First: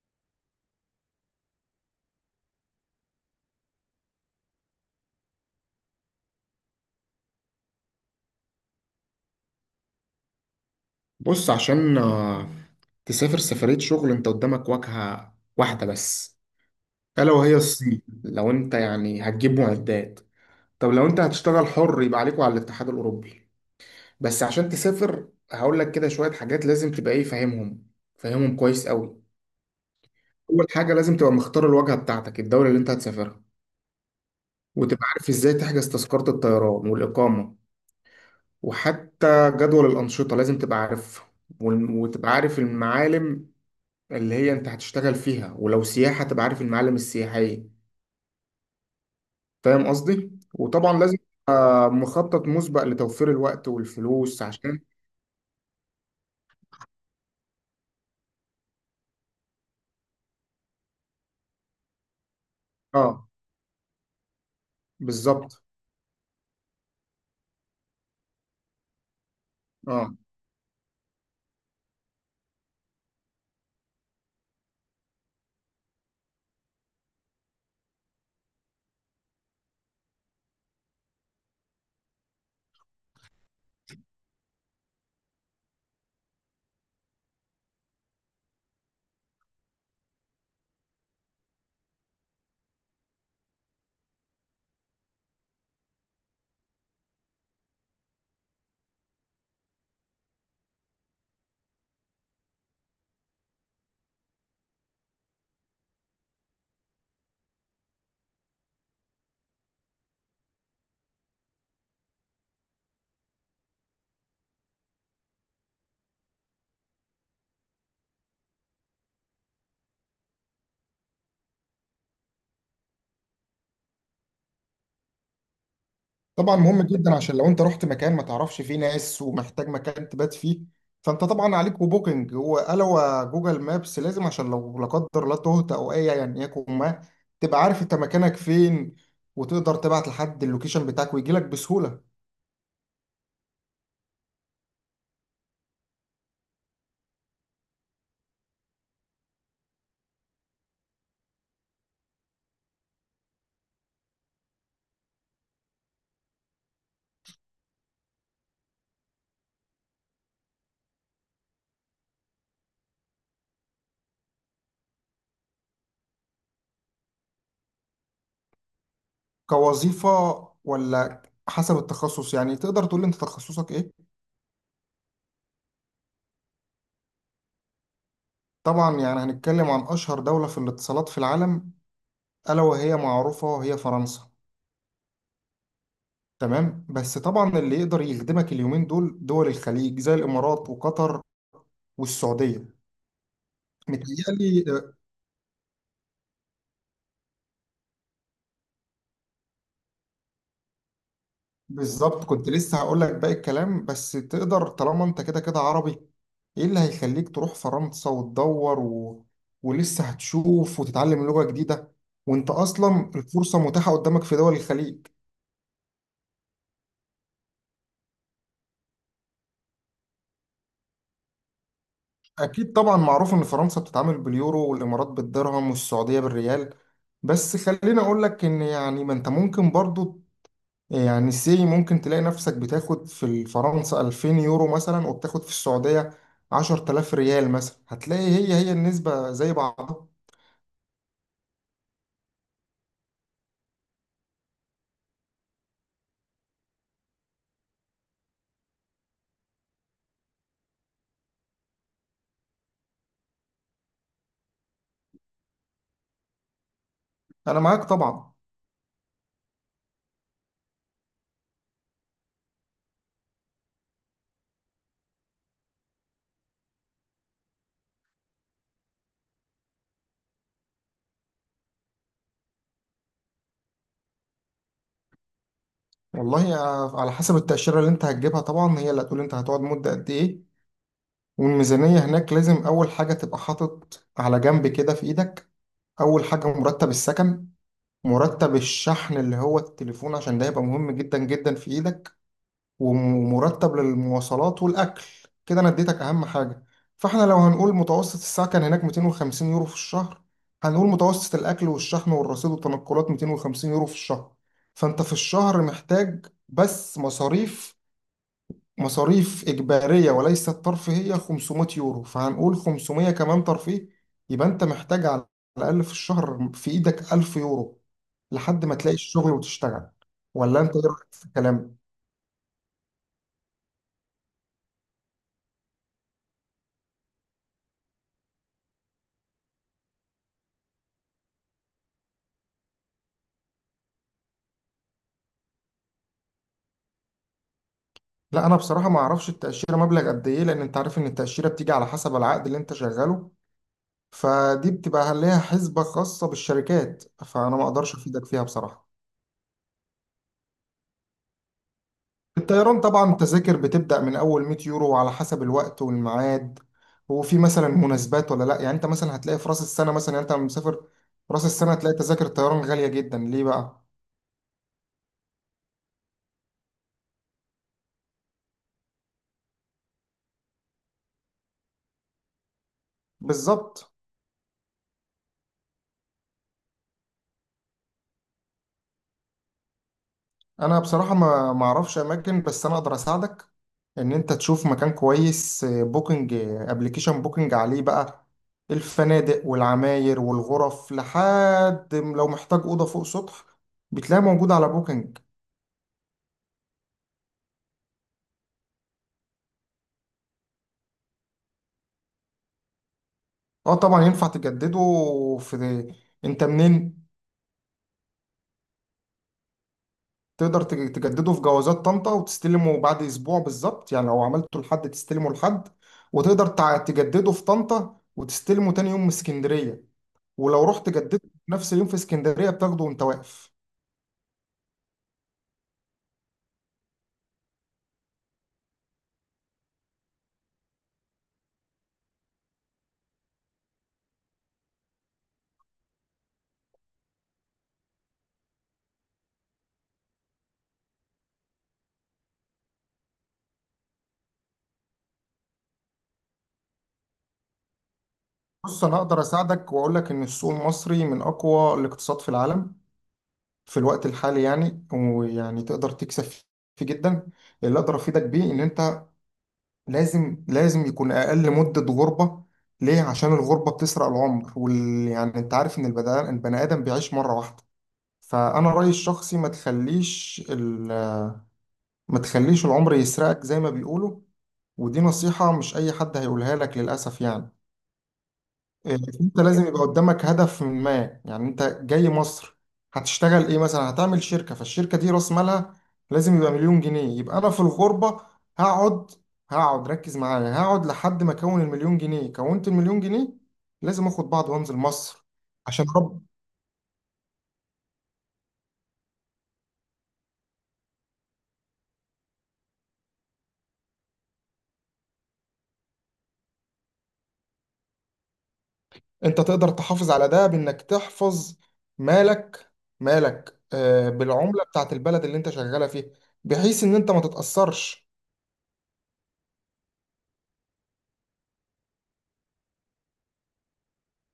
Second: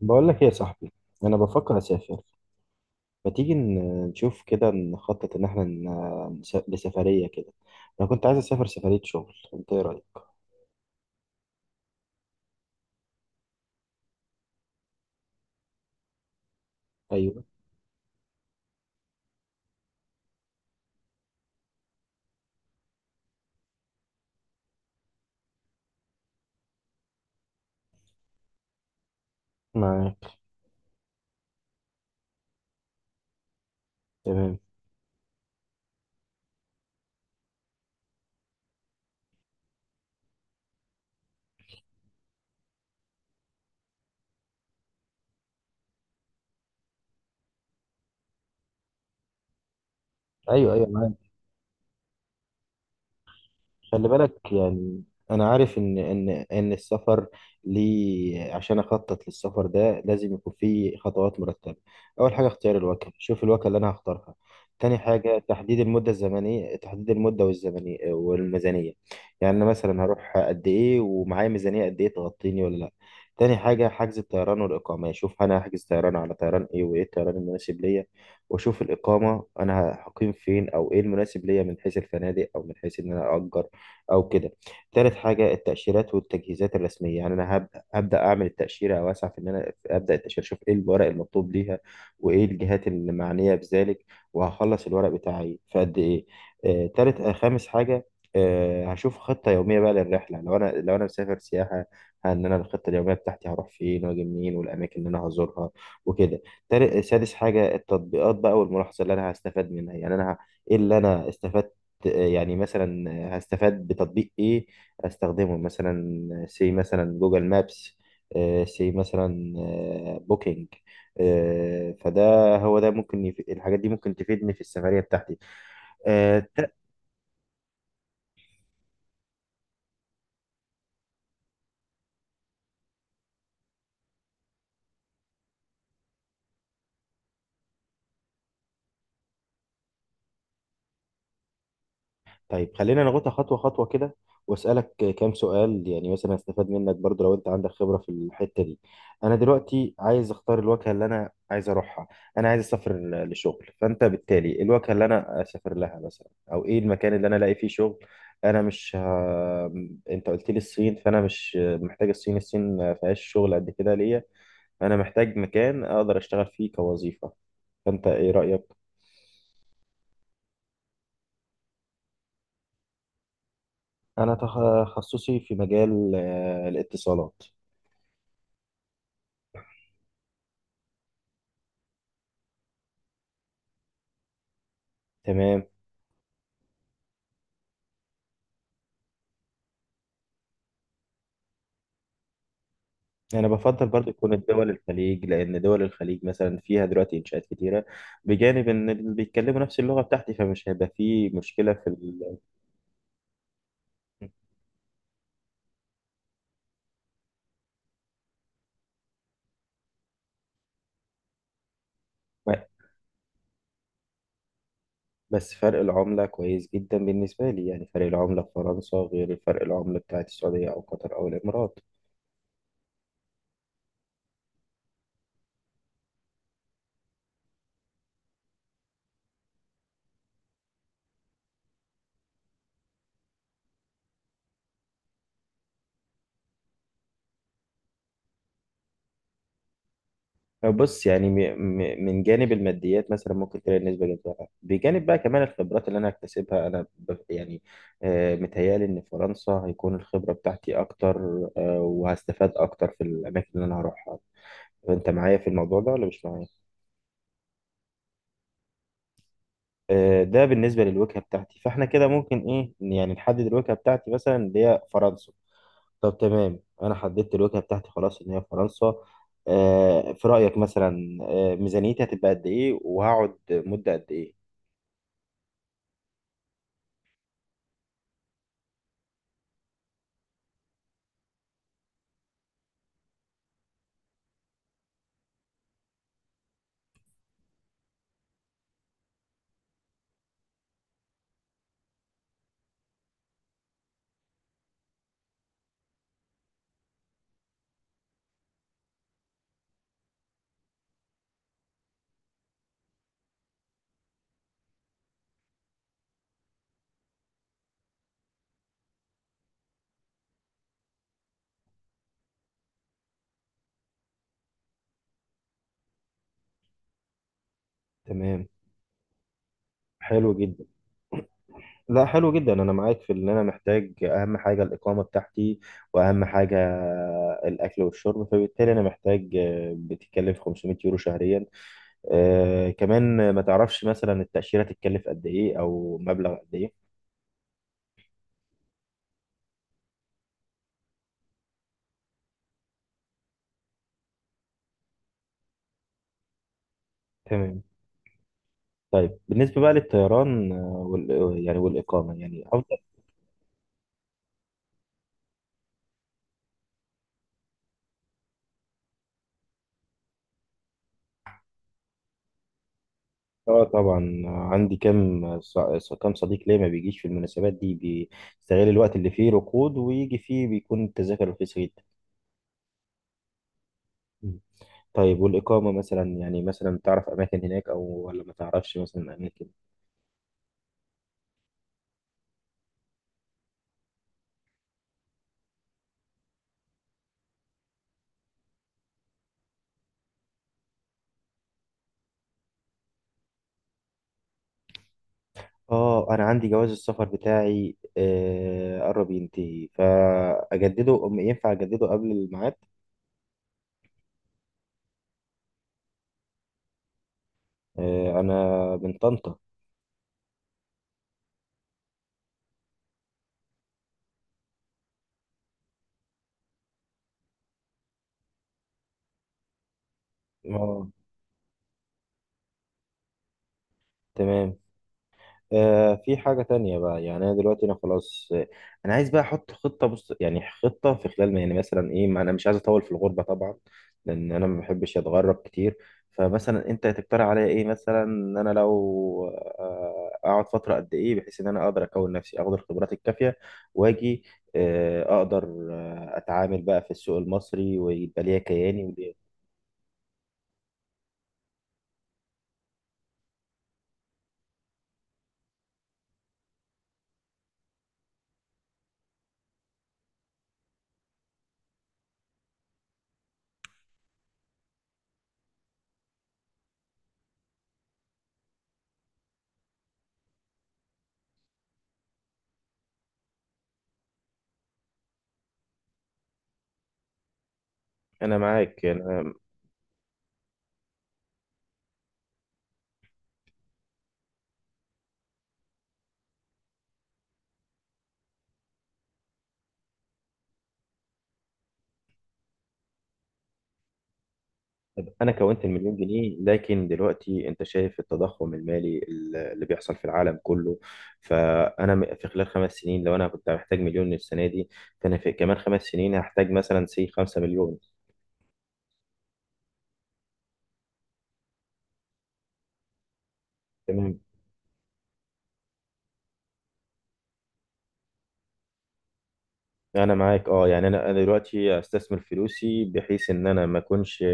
بقول لك ايه يا صاحبي؟ انا بفكر اسافر. ما تيجي نشوف كده نخطط ان احنا لسفريه كده؟ انا كنت عايز اسافر سفريه شغل، انت ايه رايك؟ بص، عشان تسافر سفرية شغل، انت قدامك واجهة واحدة بس. ألا ايوه، وهي الصين، لو انت يعني هتجيب معدات. طب لو انت هتشتغل حر يبقى عليكوا على الاتحاد الأوروبي. بس عشان تسافر هقول لك كده شوية حاجات لازم تبقى ايه فاهمهم، فاهمهم كويس قوي. معاك. أول حاجة لازم تبقى مختار الواجهة بتاعتك، الدولة اللي انت هتسافرها، تمام. وتبقى عارف ازاي تحجز تذكرة الطيران والإقامة، وحتى جدول الأنشطة لازم تبقى عارفها، وتبقى عارف المعالم اللي هي انت هتشتغل فيها، ولو سياحة تبقى عارف المعالم السياحية. فاهم قصدي؟ ايوه، ايوه، وطبعا لازم معاك. يبقى مخطط مسبق لتوفير الوقت خلي والفلوس بالك عشان. يعني. انا عارف ان السفر. ليه عشان اخطط للسفر ده لازم يكون فيه خطوات مرتبه. اول حاجه اختيار الوكيل، اه. شوف الوكيل اللي انا هختارها. تاني حاجه بالظبط. تحديد المده الزمنيه، تحديد المده والزمنيه والميزانيه. يعني انا مثلا اه. هروح قد ايه، ومعايا ميزانيه قد ايه تغطيني ولا لا. تاني حاجه حجز الطيران والاقامه، شوف انا هحجز طيران على طيران ايه، وايه الطيران المناسب ليا. واشوف الاقامه، انا هقيم فين، او ايه المناسب ليا من حيث الفنادق، او من حيث ان انا اجر او كده. تالت حاجه التاشيرات والتجهيزات الرسميه، يعني انا هبدا اعمل التاشيره، او اسعى في ان انا ابدا التاشيره، اشوف ايه الورق المطلوب ليها، وايه الجهات المعنيه بذلك، وهخلص الورق بتاعي في قد ايه. آه، تالت آه، خامس حاجه. هشوف خطه يوميه بقى للرحله، لو انا مسافر سياحه، ان انا الخطه اليوميه بتاعتي هروح فين واجي منين، والاماكن اللي انا هزورها وكده. تالت آه، سادس حاجه التطبيقات بقى، والملاحظه اللي انا هستفاد منها. يعني ايه اللي انا استفدت، يعني مثلا هستفاد بتطبيق ايه استخدمه. مثلا مثلا جوجل مابس، آه، سي مثلا بوكينج. آه، فده هو ده ممكن الحاجات دي ممكن تفيدني في السفرية بتاعتي. آه، طبعا مهم جدا، عشان لو انت رحت مكان ما تعرفش فيه ناس ومحتاج مكان تبات فيه، فانت طبعا عليك وبوكينج وقالوا جوجل مابس لازم. عشان لو لا قدر الله تهت او اي يعني يكون ما، تبقى عارف انت مكانك فين، وتقدر تبعت لحد اللوكيشن بتاعك ويجي لك بسهولة. طيب خلينا ناخدها خطوة خطوة كده، واسألك كام سؤال يعني، مثلا هستفاد منك برضو لو انت عندك خبرة في الحتة دي. انا دلوقتي عايز اختار الوجهة اللي انا عايز اروحها. انا عايز اسافر لشغل، فانت بالتالي الوجهة اللي انا اسافر لها مثلا، او ايه المكان اللي انا الاقي فيه شغل. انا مش ه... انت قلت لي الصين، فانا مش محتاج الصين. الصين ما فيهاش شغل قد كده ليا. انا محتاج مكان اقدر اشتغل فيه كوظيفة، فانت ايه رأيك؟ كوظيفة ولا؟ حسب التخصص يعني، تقدر تقول لي انت تخصصك ايه؟ انا تخصصي في مجال الاتصالات. طبعا يعني هنتكلم عن اشهر دولة في الاتصالات في العالم، الا وهي معروفة وهي فرنسا. تمام. تمام، بس طبعا اللي يقدر يخدمك اليومين دول دول الخليج، زي الامارات وقطر والسعودية. يعني أنا بفضل برضو تكون متهيألي. الدول الخليج، لأن دول الخليج مثلا فيها دلوقتي إنشاءات كتيرة، بجانب إن اللي بيتكلموا نفس اللغة بتاعتي، فمش هيبقى فيه مشكلة في بالظبط، ال... كنت لسه هقول لك باقي الكلام. بس تقدر، طالما انت كده كده عربي، ايه اللي هيخليك تروح فرنسا وتدور و، ولسه هتشوف وتتعلم لغة جديدة، وانت اصلا الفرصة متاحة قدامك في دول الخليج. بس فرق العملة كويس جدا بالنسبة لي. يعني فرق العملة في فرنسا غير فرق العملة بتاعت السعودية أو قطر أو الإمارات. اكيد طبعا، معروف ان فرنسا بتتعامل باليورو والامارات بالدرهم والسعودية بالريال. بس خليني اقول لك ان يعني ما انت ممكن برضو، يعني ممكن تلاقي نفسك بتاخد في فرنسا 2000 يورو مثلا، وبتاخد في السعودية 10000 ريال مثلا، هتلاقي هي هي النسبة زي بعضها. بص يعني، من جانب الماديات مثلا ممكن تلاقي النسبة جذابة، بجانب بقى كمان الخبرات اللي أنا هكتسبها. يعني متهيألي إن فرنسا هيكون الخبرة بتاعتي أكتر، وهستفاد أكتر في الأماكن اللي أنا هروحها. أنت معايا في الموضوع ده ولا مش معايا؟ أنا معاك طبعا. ده بالنسبة للوجهة بتاعتي، فإحنا كده ممكن إيه يعني نحدد الوجهة بتاعتي مثلا اللي هي فرنسا. طب تمام، أنا حددت الوجهة بتاعتي خلاص إن هي فرنسا. في رأيك مثلا، ميزانيتي هتبقى قد إيه وهقعد مدة قد إيه؟ والله على حسب التأشيرة اللي أنت هتجيبها، طبعا هي اللي هتقول أنت هتقعد مدة قد إيه. والميزانية هناك، لازم أول حاجة تبقى حاطط على جنب كده في إيدك: أول حاجة مرتب السكن، مرتب الشحن اللي هو التليفون عشان ده هيبقى مهم جدا جدا في إيدك، ومرتب للمواصلات والأكل. كده أنا اديتك أهم حاجة. فاحنا لو هنقول متوسط الساعة كان هناك 250 يورو في الشهر، هنقول متوسط الأكل والشحن والرصيد والتنقلات 250 يورو في الشهر، فأنت في الشهر محتاج بس مصاريف، مصاريف إجبارية وليست ترفيهية، 500 يورو، فهنقول 500 كمان ترفيه، يبقى أنت محتاج على الأقل في الشهر في إيدك 1000 يورو، تمام. لحد ما تلاقي الشغل وتشتغل. حلو ولا جدا. أنت إيه رأيك في الكلام؟ لا، حلو جدا. انا معاك في ان انا محتاج اهم حاجه الاقامه بتاعتي، واهم حاجه الاكل والشرب. فبالتالي انا محتاج بتتكلف 500 يورو شهريا. آه كمان، ما تعرفش مثلا التاشيره تتكلف قد ايه او مبلغ قد ايه؟ لا، انا بصراحه ما اعرفش التاشيره مبلغ قد ايه، لان انت عارف ان التاشيره بتيجي على حسب العقد اللي انت شغاله، فدي بتبقى ليها حسبه خاصه بالشركات، فانا تمام. ما اقدرش افيدك فيها بصراحه. طيب بالنسبه بقى للطيران آه، وال يعني والاقامه، يعني افضل. الطيران طبعا، التذاكر بتبدا من اول 100 يورو، على حسب الوقت والميعاد، وفي مثلا مناسبات ولا لا. يعني انت مثلا هتلاقي في راس السنه مثلا، يعني انت لما مسافر في راس السنه هتلاقي تذاكر الطيران غاليه جدا. ليه اه بقى؟ طبعا، عندي كام صديق ليا ما بيجيش في المناسبات دي، بيستغل الوقت اللي فيه ركود ويجي فيه، بيكون التذاكر رخيصه جدا. بالظبط. طيب والإقامة مثلا، يعني مثلا تعرف أماكن هناك، أو ولا ما تعرفش مثلا أماكن؟ انا بصراحه ما اعرفش اماكن، بس انا اقدر اساعدك ان انت تشوف مكان كويس. بوكينج، ابلكيشن بوكينج، عليه بقى الفنادق والعماير والغرف، لحد لو محتاج اوضه فوق سطح بتلاقي موجود على بوكينج. آه أنا عندي جواز السفر بتاعي، قرب ينتهي، فأجدده، ينفع أجدده قبل الميعاد؟ اه طبعا ينفع تجدده. في، انت منين؟ أنا من طنطا. تقدر تجدده في جوازات طنطا وتستلمه بعد اسبوع بالظبط، يعني لو عملته لحد تستلمه لحد. وتقدر تجدده في طنطا وتستلمه تاني يوم من اسكندريه. ولو رحت آه، جددته في نفس اليوم في اسكندرية بتاخده وانت واقف. تمام. في حاجة تانية بقى، يعني أنا دلوقتي أنا خلاص، أنا عايز بقى أحط خطة. بص يعني، خطة في خلال ما يعني مثلا إيه، ما أنا مش عايز أطول في الغربة طبعا، لأن أنا ما بحبش أتغرب كتير. فمثلا أنت تقترح عليا إيه، مثلا إن أنا لو أقعد فترة قد إيه، بحيث إن أنا أقدر أكون نفسي أخد الخبرات الكافية، وأجي أقدر أتعامل بقى في السوق المصري، ويبقى ليا كياني بص انا وليا. اقدر اساعدك واقول لك ان السوق المصري من اقوى الاقتصاد في العالم في الوقت الحالي، يعني ويعني تقدر تكسب فيه جدا. اللي اقدر افيدك بيه ان انت لازم، لازم يكون اقل مدة غربة. ليه؟ عشان الغربة بتسرق العمر وال، يعني انت عارف ان البني ادم بيعيش مرة واحدة. فانا رأيي الشخصي ما تخليش ال، ما تخليش العمر يسرقك زي ما بيقولوا. ودي نصيحة مش اي حد هيقولها لك للاسف يعني. أنا معاك إيه، يعني. انت لازم يبقى قدامك هدف ما، يعني انت جاي مصر هتشتغل ايه، مثلا هتعمل شركة، فالشركة دي راس مالها لازم يبقى 1,000,000 جنيه. يبقى انا في الغربة هقعد، هقعد، ركز معايا، هقعد لحد ما اكون المليون جنيه. كونت المليون جنيه، لازم اخد بعض وانزل طب مصر. انا كونت عشان المليون رب. جنيه، لكن دلوقتي انت شايف التضخم المالي اللي بيحصل في العالم كله. فانا في خلال 5 سنين لو انا كنت محتاج مليون السنه دي، فانا في كمان 5 سنين هحتاج مثلا 5 مليون. انت تقدر تحافظ على ده بانك تحفظ مالك، تمام، بالعملة بتاعت البلد اللي انت شغالة فيها، بحيث ان انت ما تتأثرش. انا معاك. اه يعني انا دلوقتي استثمر فلوسي بحيث ان انا ما اكونش،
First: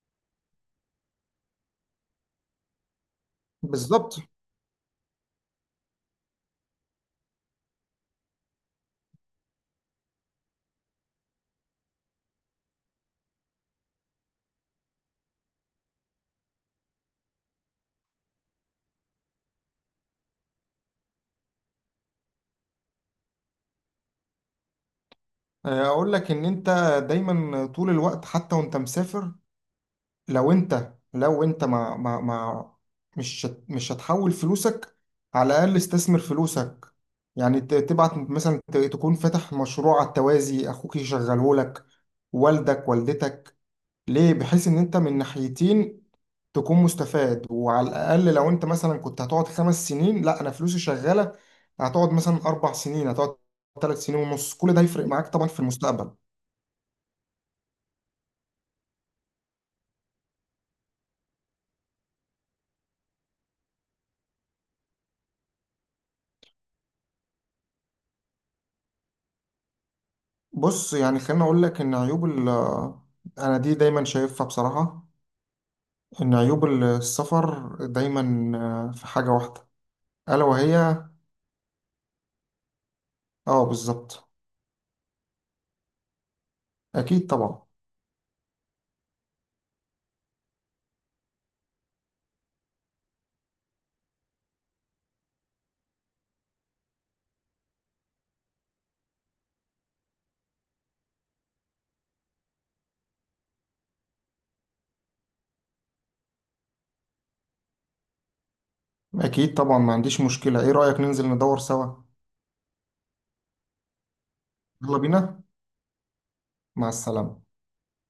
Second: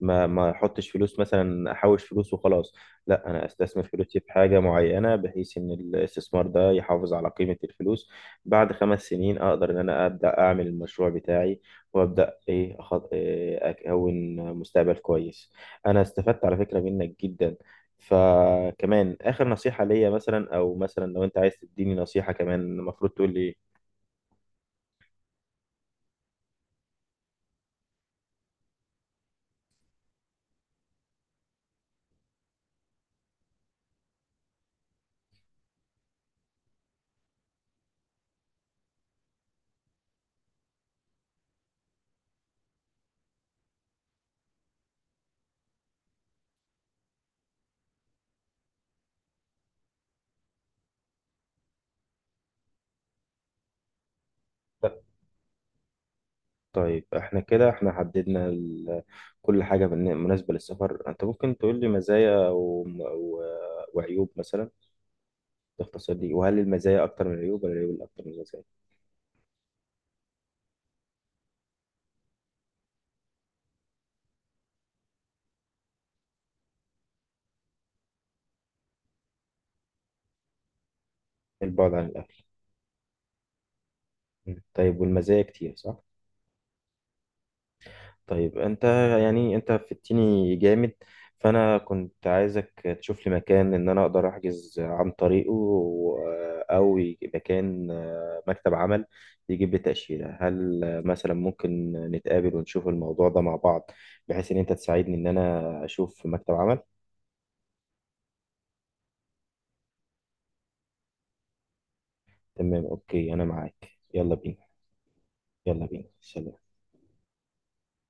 ما احطش فلوس مثلا، احوش فلوس وخلاص. لا، انا استثمر فلوسي بالظبط. في حاجه معينه بحيث ان الاستثمار ده يحافظ على قيمه الفلوس. بعد 5 سنين اقدر ان انا ابدا اعمل المشروع بتاعي، وابدا إيه اكون مستقبل كويس. انا استفدت على فكره منك جدا. فكمان اخر نصيحه ليا مثلا، او مثلا لو انت عايز تديني نصيحه كمان، المفروض تقول لي إيه؟ اقول لك ان انت دايما طول الوقت حتى وانت مسافر، لو انت ما مش مش هتحول فلوسك، على الاقل استثمر فلوسك. يعني تبعت مثلا، تكون فاتح مشروع على التوازي اخوك يشغله لك، والدك، والدتك. ليه؟ بحيث ان انت من ناحيتين تكون مستفاد. وعلى الاقل لو انت مثلا كنت هتقعد 5 سنين، لا، انا فلوسي شغاله، هتقعد مثلا 4 سنين، هتقعد 3 سنين ونص، كل ده هيفرق معاك طبعا في المستقبل. طيب احنا كده، احنا حددنا ال... كل حاجة مناسبة للسفر. انت ممكن تقول لي مزايا وعيوب مثلا، باختصار دي؟ وهل المزايا اكتر من العيوب ولا العيوب اكتر من المزايا؟ بص يعني خليني اقول لك ان عيوب ال، انا دي دايما شايفها بصراحة، ان عيوب السفر دايما في حاجة واحدة، الا وهي. البعد عن الاهل. اه بالظبط. م. طيب والمزايا كتير، صح؟ اكيد طبعا، طيب انت، يعني انت فدتني جامد. فانا كنت عايزك تشوف لي مكان ان انا اقدر احجز عن طريقه، مكان، مكتب عمل يجيب لي تأشيرة. هل مثلا ممكن نتقابل ونشوف الموضوع ده مع بعض، بحيث ان انت تساعدني ان انا اشوف مكتب عمل؟ اكيد طبعا، ما عنديش مشكلة. ايه رأيك ننزل ندور سوا؟ تمام اوكي، انا معاك. يلا بينا. يلا بينا. يلا بينا، سلام. مع السلامة.